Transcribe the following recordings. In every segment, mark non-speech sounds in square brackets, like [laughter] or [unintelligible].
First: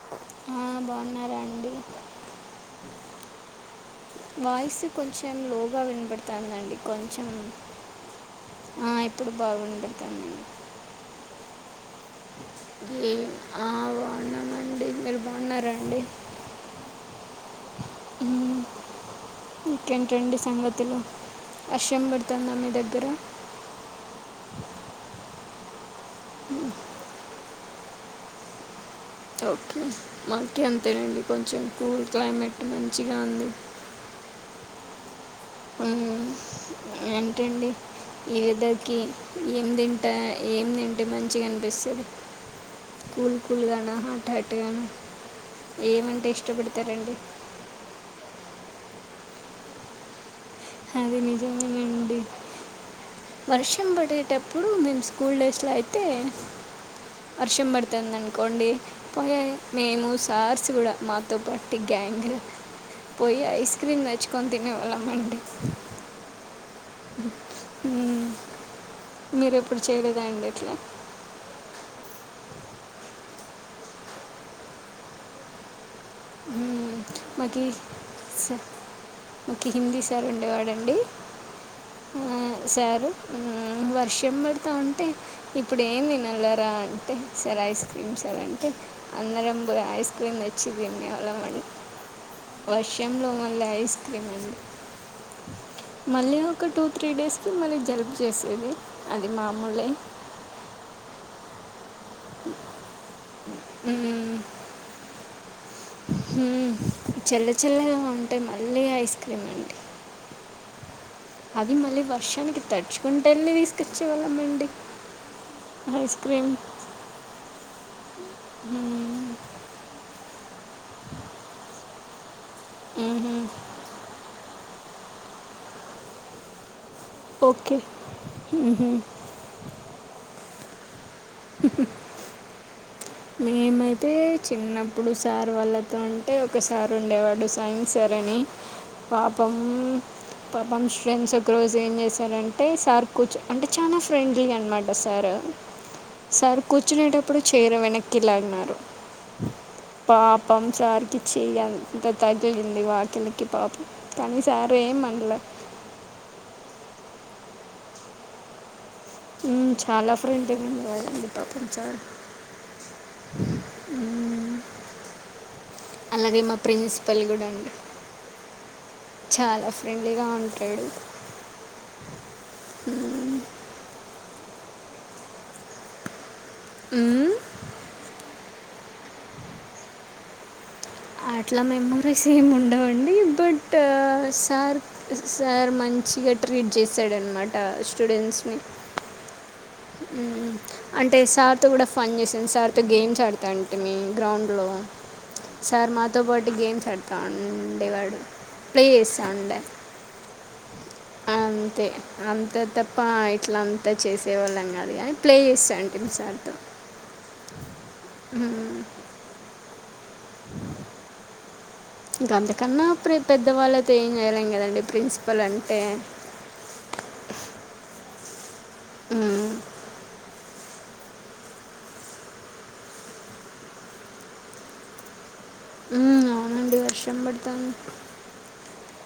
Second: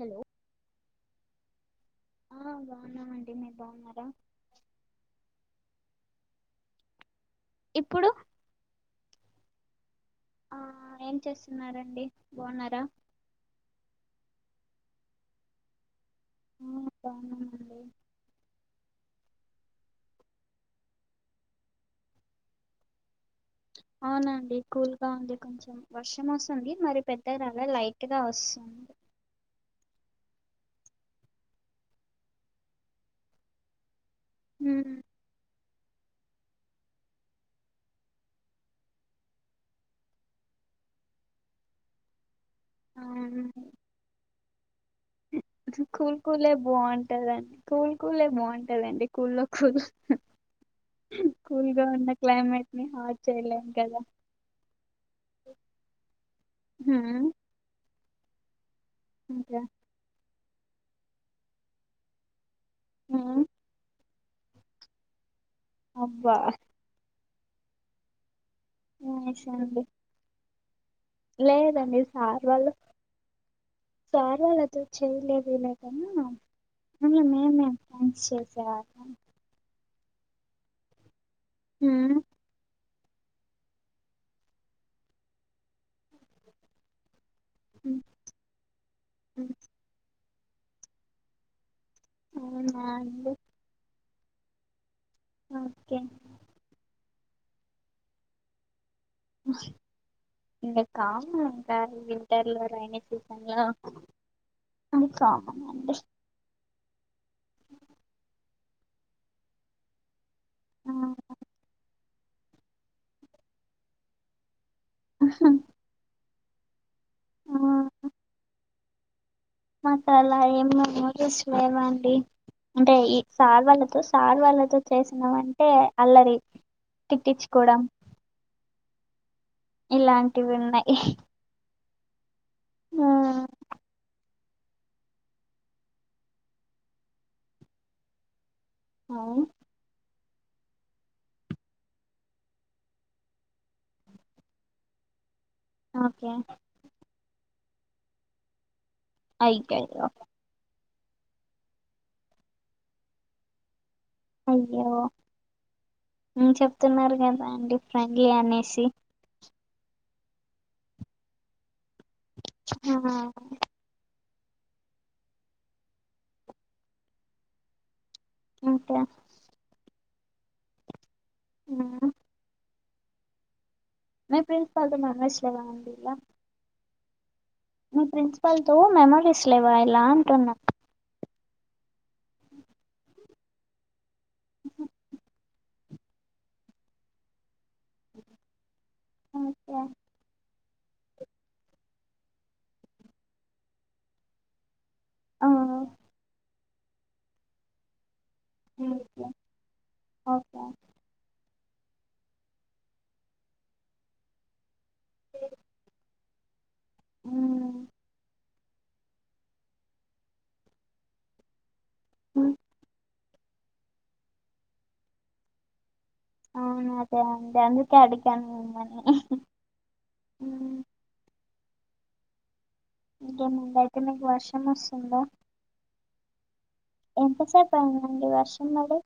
Hello ఆ బాగున్నారాండి ఆ బాగున్నామండి మీరు బాగున్నారా గా వినబడతాదండి కొంచెం ఇప్పుడు ఆ ఇప్పుడు బాగ వినపడతాంది ఆ ఏం చేస్తున్నారు మ్మ్ ఆ బాగున్నామండి మీరు బాగున్నారండి ఆ బాగున్నామండి మ్మ్ ఇంకేంటండి సంగతులు వర్షం పడతుందా మీ దగ్గర అవునండి కూల్గా ఉంది కొంచెం వర్షం వస్తుంది మరి పెద్దగా రా ఇడ లైటేగా వస్తుంది ఓకే మాకి అంతేనండి కొంచెం కూల్ క్లైమేట్ మంచిగా ఉంది అ ఉమ్ మ్మ్ ఏంటండి ఈ వేదర్ కి ఏం తింటా ఏం తింటే మంచిగా అనిపిస్తాది కూల్ అవును కూల్ గానా హాట్ హాట్ గాన కూల్ కూలే ఏ బాగుంటదండి కూల్ కూల్ ఏ బాగుంటదండి కూల్ లో కూల్ లో అది నిజమే అండి ని హాట్ చేయలేం వర్షం కదా పడేటప్పుడు మేము స్కూల్ డైస్ అయితే హ ఉంటుంది అనుకోండి పోయ ఇంకా మేము సార్స్ కూడా మాతో పాటు గ్యాంగ్ ఉమ్, పోయి ఐస్ క్రీమ్ తెచ్చుకొని తినే వాళ్ళం అండి అబ్బా మ్మ్ నైస్ మీరు ఎప్పుడు అండి చేయలేదా అండి అట్లా లేదండి సార్ వాళ్ళ సార్ వాళ్ళుతో చేయలేదు ఇలా మ్మ్ మాకి ఫ్రెండ్స్ ఇస్ చేసేవాళ్ళం మాకి హిందీస్ [unintelligible] వాడండి ఉమ్, మ్మ్ సారు మ్మ్ వర్షం పడతా ఉంటే ఇప్పుడు ఏం తినల్లరా అంటే సరే ఐస్ ఉమ్, క్రీమ్ సార్ అంటే ఉమ్. అందరం ఐస్ క్రీమ్ తెచ్చి తినేవాళ్ళం అండి అవునా వర్షం లో అండి మళ్ళా ఐస్ క్రీమ్ అండి ఓకే మళ్ళీ ఒక టూ త్రీ డేస్కి మళ్ళీ జలుబు చేసేది అది మామూలే ఇంకా కావల్ల ఇంకా వింటర్ లో కాని సీజన్ లో ఇంకా హ్మ్ చల్ల చల్లగా ఉంటే మళ్ళీ ఐస్ క్రీమ్ అండి ఆ అది మళ్ళీ వర్షానికి తడుచుకుంట ఎళ్ళి తీసుకొచ్చేవాళ్ళంమండి ఐస్ ఐస్ క్రిమ్ ఉనా నాకు అలా ఏం [unintelligible] కదా అండి అంటే ఈ సార్ వాళ్ళతో సారు వాళ్ళతో చేసినాం అంటే అల్లరి ఓకే తిట్టించుకోవడం ఉహు ఇలాంటివి ఉన్నాయి హు ఆ, మేమైతే చిన్నప్పుడు సార్ వాళ్లతో ఉంటే ఒకసారి ఉండేవాడు సైన్స్ సార్ అని అవును. పాపం పాపం ఫ్రెండ్స్ ఒక రోజు ఏం చేశారంటే సార్ కూర్చో అంటే చాలా ఫ్రెండ్లీ అనమాట సార్ ఓకే సార్ కూర్చునేటప్పుడు చైర్ వెనక్కిలాగిన్నారు అయ్యయ్యో పాపం సార్ పిచ్చే తాగ జింది వాక నకి పాపి కానీసారు అయ్యో ఏంమనలే స్తున్నారు కదా అండి ఫ్రెండ్లీ అనేసి ఉమ్ చాలా ఫ్రెండ్గా ఉంటాడండి పాపం సార్ ఉ అలాగే మా ప్రిన్సిపల్ కూడా అండి ఇంకా చాలా ఫ్రెండ్లీగా ఉంటాడు అ హ్మ్ మీ ప్రిన్సిపల్ తో మెమోరీస్ లేవా అండి ఇలా ఉమ్ మీ ప్రిన్సిపల్ తో మెమోరీస్ లేవా ఇలా అంటున్నా అట్లా మెమోరీస్ ఏమి ఉండవండి బట్ సార్ సార్ మంచిగా ట్రీట్ చేశాడనమాట ఆ స్టూడెంట్స్ నీ ఓకే ఉమ్ [inaudible] అంటే సార్తో కూడా ఫన్ చేసిాంది సార్తో గేమ్స్ ఆడతాంటే మీ గ్రౌండ్ లో ఆ, సార్ మాతో పాటు గేమ్స్ ఆడతా ఉండేవాడు ప్లే చేస్తా ఓకే ఉండే ఓకే అవును అే అంత తప్ప ఇట్లా అంతా చేసేవాళ్ళం అదే కానీ ప్లే చేస్తా ఉంటే సార్ తో మ్మ్. ఇంక మ్మ్. అంతకన్నాప్పుే పెద్దవాళ్ళయితే ఏం చేయలేం కదండి ప్రిన్సిపల్ అంటే అవును అదే అండి అందుకే అడిగాను మిమ్మల్ని ఉమ్, మ్మ్. ఇంకేముందయితే మీకు వర్షం వస్తుందా ఉమ్ ఆ ఎంతసేపు అయిందండి వర్షం పడి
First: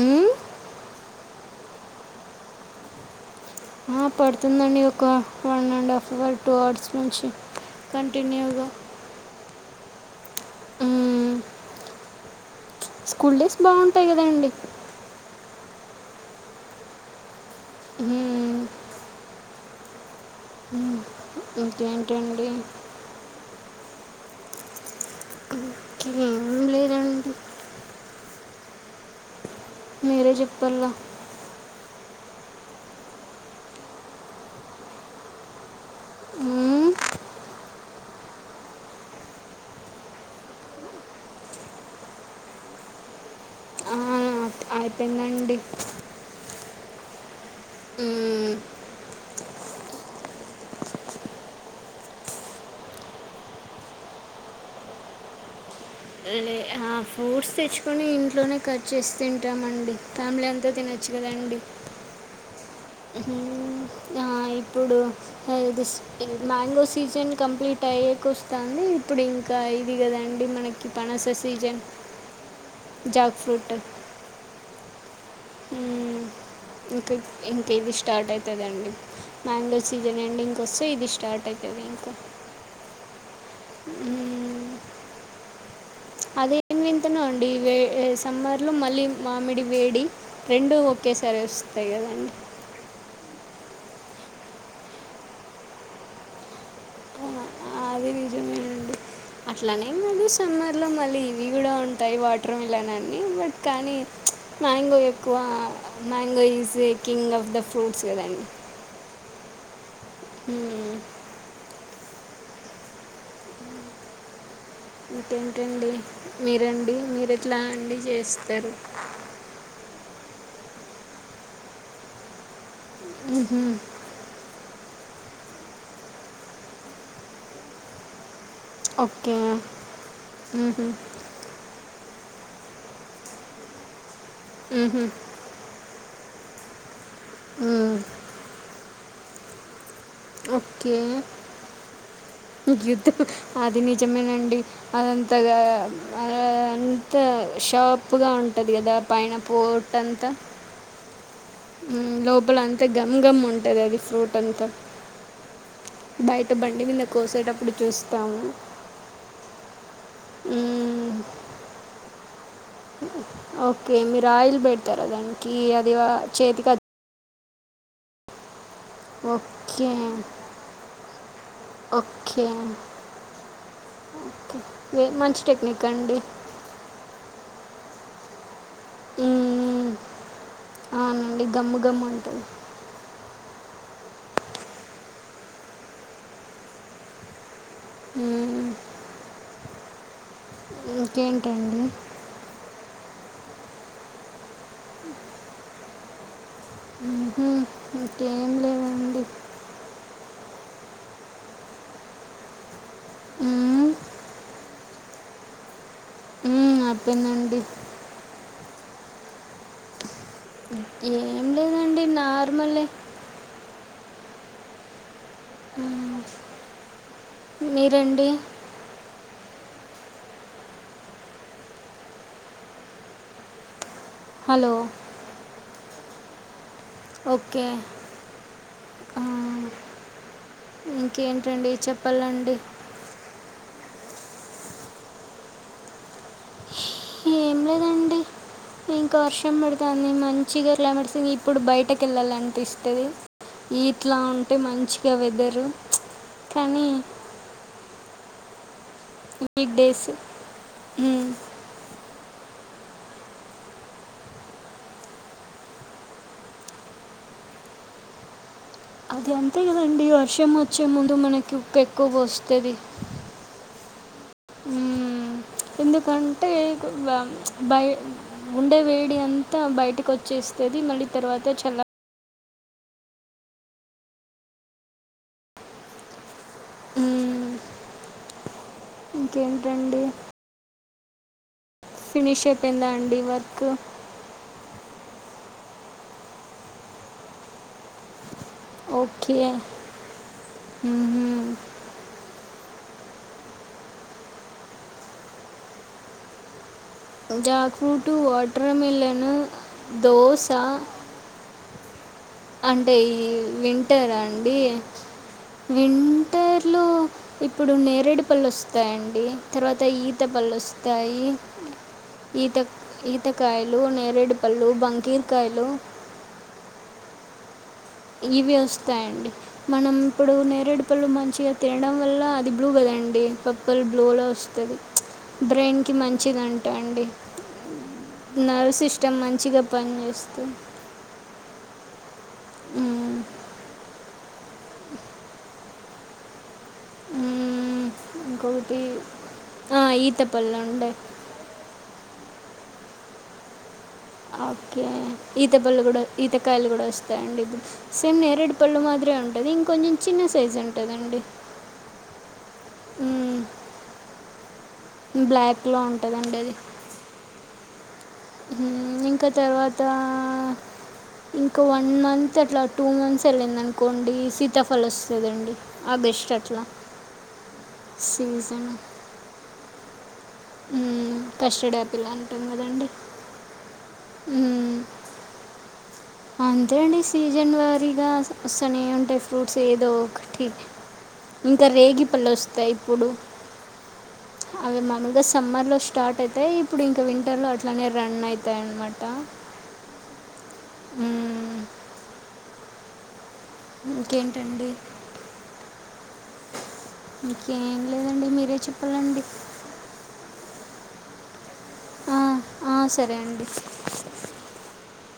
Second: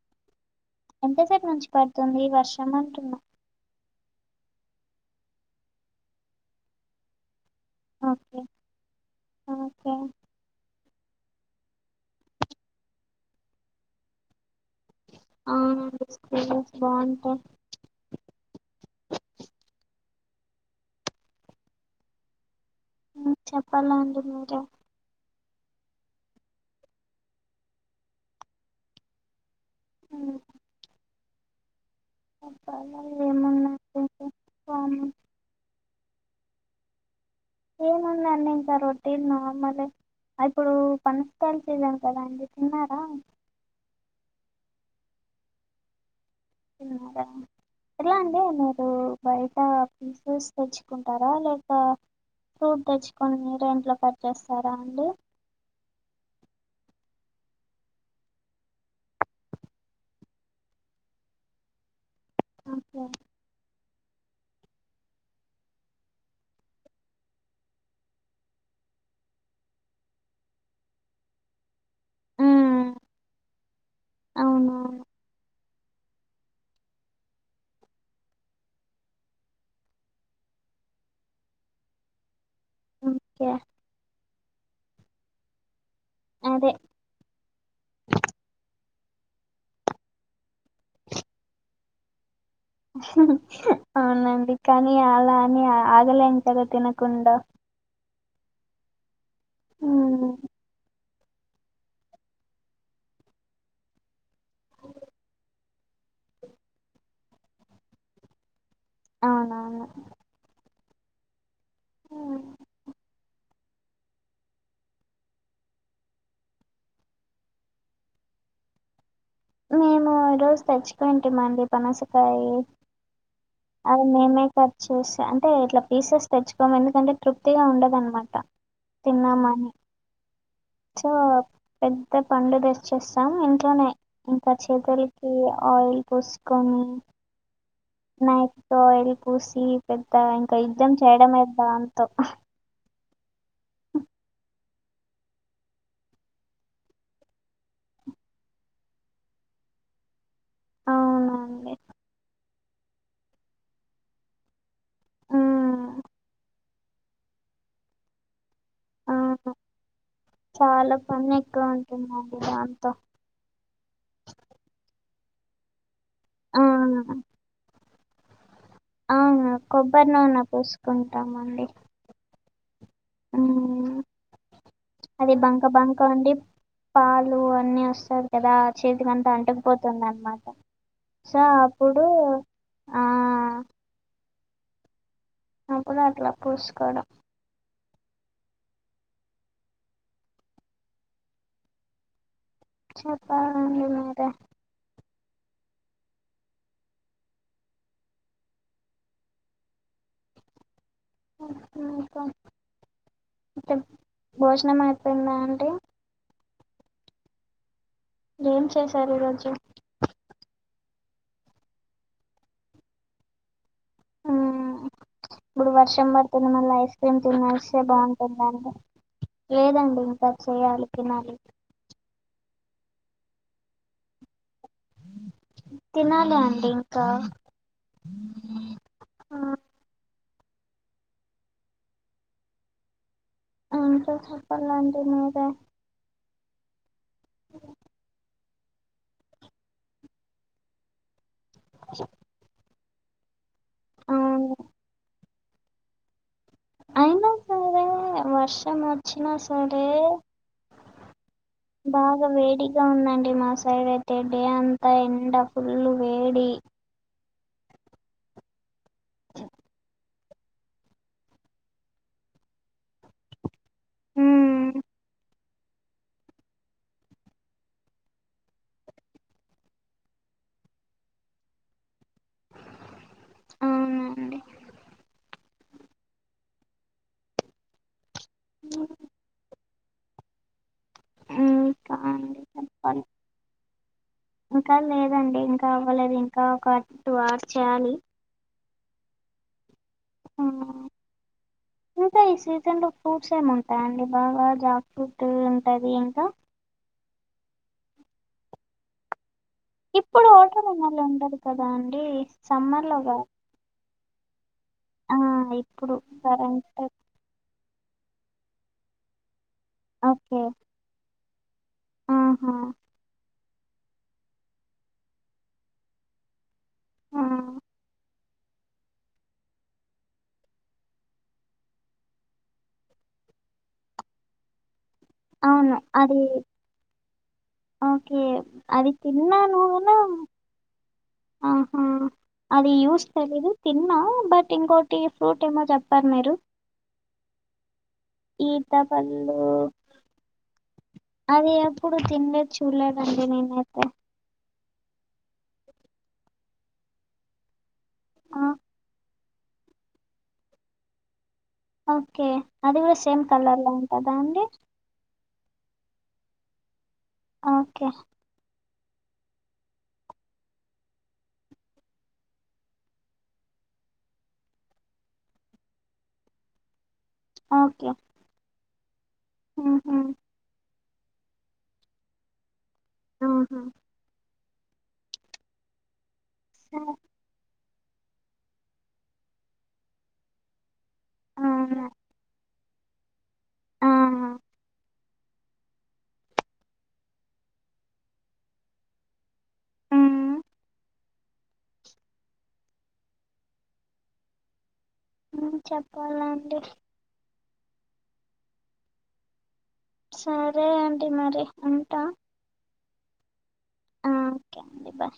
ఉమ్, ఎంతసేపు నుంచి పడుతుంది వర్షం అంటున్నా ఆ పడుతుందండి ఒక one and half hour two hours నుంచి ఓకే కంటిన్యూగా ఓకే ఉమ్ స్కూల్ డేస్ బాగుంటాయి కదాండి ఆ అవునండి స్కూల్ డేస్ బాగుంటాయి ఉమ్ ఇంకేంటండి ఉ చెప్పాలండి మీరే ఇంకా ఏం లేదండి మీరే చెప్పాల కామన్ ఏమున్నాదండి కామన్ ఉమ్ ఏముందండి ఇంకా రొటీన్ నార్మల్ ఏ అప్పుడు పనస కాయలకి వెళ్ళాము కదండీ కదా అండి తిన్నారా ఆ అయిపోయిందండి ఇక ఎట్లా అండి ఉమ్, మీరు బయట ఫ్రూట్స్ తెచ్చుకుంటారా లేక ఫూట్ తెచ్చుకొని మీరే ఇంట్లో కట్ చేస్తారా అండి ఆ ఫూడ్స్ తెచ్చుకొని ఇంట్లోనే కట్ చేసి తింటామండి ఫ్యామిలీ అంతా తిన చ్చు కదా అండి ఓకే ఉ ఆ ఇప్పుడుది మ్యాంగో సీజన్ కంప్లీట్ అయ్యే కూ వస్తుంది ఇప్పుడు ఇంకా ఇది కాదండి మనకి పనస సీజన్ ఉమ్ జాగ్ ఫ్రూట్ అవునవును ఉ ఇంకా ఇంక ఇది స్టార్ట్ అవుతుందండి మ్యాంగో సీజన్ ఎండింగ్ వస్తే ఇది స్టార్ట్ అవుతుంది ఇక ఓకే ఉమ్ అదే అదేమి వింతనో అండి సమ్మర్ లో మళ్ళీ మామిడి వేడి రెండు ఒకేసారి వస్తాయి కదండి అవునండి కానీ అలా అని ఆగలేం కదా తినకుండా అట్లానే కాదు ఉమ్ సమ్మర్లో మళ్ళీ ఇవి కూడా ఉంటాయి వాటర్ మిలన్ అన్ని బట్ కానీ మ్యాంగో ఎక్కువ mango is a king of the fruits కదండి అవునవును అ ఇంకేంటండి మీరండి మీరు ఎట్లా అండి చేస్తారు మేము రోజు తెచ్చుకుంటమండి పనసకాయ అది మేమే కట్ చేసి అంటే ఇట్లా పీసెస్ తెచ్చుకోము ఎందుకంటే తృప్తిగా ఉండదనమాట తిన్నామాని చో పె అ పండు తెచ్చేస్తాం ఇంట్లోనే ఇంకా చేతులకి ఆయిల్ పూసుకుని ఓకే కానీఫ్ తో ఆయిల్ పూసి పెద్ద ఇంకా యుద్ధం ఓకే చేయడమే దానితో యుద్ధం అది నిజమేనండి అదంతగా ఆ ఆ అంత షాప్ ఉప్పుగా ఉంటది కదా పైన పోట అంతా అవునండి లోపల అంతా గమ్ గమ్ ఉంటుంది అది ఫ్రూట్ అంతా ఉమ్ బయట బండి నమీద కోసేటప్పుడు చూస్తాము ఆ చాలా మ్, పని ఎక్కువ ఉంటుంది ఓకే మీరు ఆయిల్ పెడతారా దానికి అది చేతికి అత్- ఉహు అవును ఓకే కొబ్బరి నూనె పూసుకుంటాం అండి ఓకే ఓకే వే- అది మంచి బంక టెక్నిక్ బంక అండి ఉండి పాలు అన్ని వస్తాదీ కదా చేతికి అంతా మ్, అంటకుపోతుంది అన్నమాట సో అవునండి గమ్ము గమ్ అప్పుడు ఉంటుంది ఆ అప్పుడు అట్లా పూసుకోవడం ఉమ్ ఇంకేంటండి చెప్పాలండి మీరే ఉమ్ ఇంకేం లేవండి ఉ అక్కా మ్, భోజనమయిందా? తిన్నా అండి. ఆ తిన్నా అండి ఏం చేశారు ఈరోజు? ఏం లేదండి నార్మలే. మ్మ్. ఇప్పుడు వర్షం మ్, పడుతుంది మళ్ళీ ఐస్ క్రీమ్ తినొస్తే మీరండి బాగుంటుందాండి. లేదండి ఇంకా చేయాలి, తినాలి. హలో! తినాలి అండి ఇంకా ఓకే. ఆ, మ్ ఇంకేంటండి, చెప్పాలండి. ఏంటో చెప్పాలండి మీరే ఏం లేదండి [inaudible] ఇంకా వర్షం పడితే అన్ని మంచిగా లవర్స్కీ ఇప్పుడు బయటకి వెళ్ళాలి అనిపిస్తాది. ఇట్లా అవును ఉంటే మంచిగా వెదరు కానీ వచ్చిన సరే హ్మ్ బాగా వేడిగా ఉందండి. మా సైడ్ అయితే డే అంతా ఎండ ఫుల్ వేడి. [inaudible] అది అంతే కదండి వర్షం వచ్చే ముందు మనకి ఊక్క ఎక్కువ పోస్తాది. మ్ మ్ ఎందుకంటే ప్చ్ ఉండే వేడి అంతా బయటకు వచ్చే స్తాది మళ్ళీ తర్వాత చల్ల అవునండి మ్ [inaudible] ఇంకేంటండి మ్ ఫినిష్ అయిపోయిందా అండి వర్క్. ఇంకా లేదండి ఇంకా అవ్వలేదు ఇంకా ఒక్కట్టు వార్చేయాలి. ఓకే మ్మ్. ఇంకా ఈ సీతండి ఫ్రూట్స్ ఏమి ఉంటాయి అండి బాగా జాక్ ఫ్రుట్ ఉంటాది ఇంకా జాక్ఫ్రూట్, వాటర్ మిలన్ ఇప్పుడు దోశ వాటర్మీలన్న్ ఉండదు కదా అండి సమ్మర్ అంటే లో గా ఈ వింటరా అండి ఏ ఆ ఇప్పుడు కరెంట్ వింటర్లో ఇప్ ఇప్పుడు నేరేడు పళ్ళు వస్తాయండి తర్వాత ఈత ఓకే పళ్ళు వస్తాయి. ఈత ఆహా ఈత కాయలు, నేరేడు పళ్ళు, బంకీర కాయలు. ఆ ఇవి వస్తాయిండి. మనం ఇప్పుడు నేరేడు పళ్ళు మంచిగా తినడం వల్ల అది బ్లూ కదండి గ్రీన్ పర్ప్పల్ బ్లూలో వస్తాది అవును బ్రెయిన్కి అది మంచిదంటండి అండి ఓకే నర్వ్ అది సిస్టమ్ తిన్నా మంచిగా నునా పనిచేస్తుంది ఆహా! అది యూస్ మ్మ్. తెలిదు తిన్నా. బట్ ఇంకోటి ఫ్రూట్ ఏమో చెప్పారు మీరు. మ్మ్. ఇంకొకటి ఈతపళ్ళు ఈత పళ్ళు ఉండే అది ఎప్పుడు తినలేదు చూడలేదండి నేనైతే ఓకే ఈత పళ్ళు కూడా ఈతకాయలు కూడా వస్తాయండి ఇప్పుడు సేమ్ ఆ నేరేడు పళ్ళు మాదిరే ఉంటా అది ఇంకొంచెం చిన్న సైజ్ ఉంటదండి ఓకే అది కూడా సేమ్ కలర్లా ఉంటదా అండి బ్లాక్లో ఉంటదండి అది ఓకే ఇంకా తర్వాత ఇంకా వన్ మంత్ అట్లా టూ మంత్స్ వెళ్ళింది అనుకోండి సీతాఫల్ వస్తదండి బెస్ట్ అట్లా సీజన్ ఆహ కస్టర్డ్ ఆపిల్ అంటాం కదండి ఆహా ఉమ్ సరే అంతేండి సీజన్ వారు ఫ్రీగా వస్తనే ఉంటాయి ఫ్రూట్స్ ఏదో ఒకటి ఇంకా అవునా రేగి పళ్లు వస్ తై ఇప్పుడు ఆహా అవి మాల్గా సమ్మర్లో స్టార్ట్ అవుతాయి ఇప్పుడు ఇంకా వింటర్లో అట్లానే రన్ అయితాయిన్మాట హ్మ్ ఉమ్ ఇంకేంటండి చెప్పాలా అండి ఇంక ఏం లేదండి మీరే చెప్పాలండి సరే అండి మరి ఉంటా ఆ ఆ సరే అండి ఆ ఓకే అండి బాయ్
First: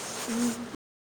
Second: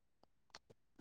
హ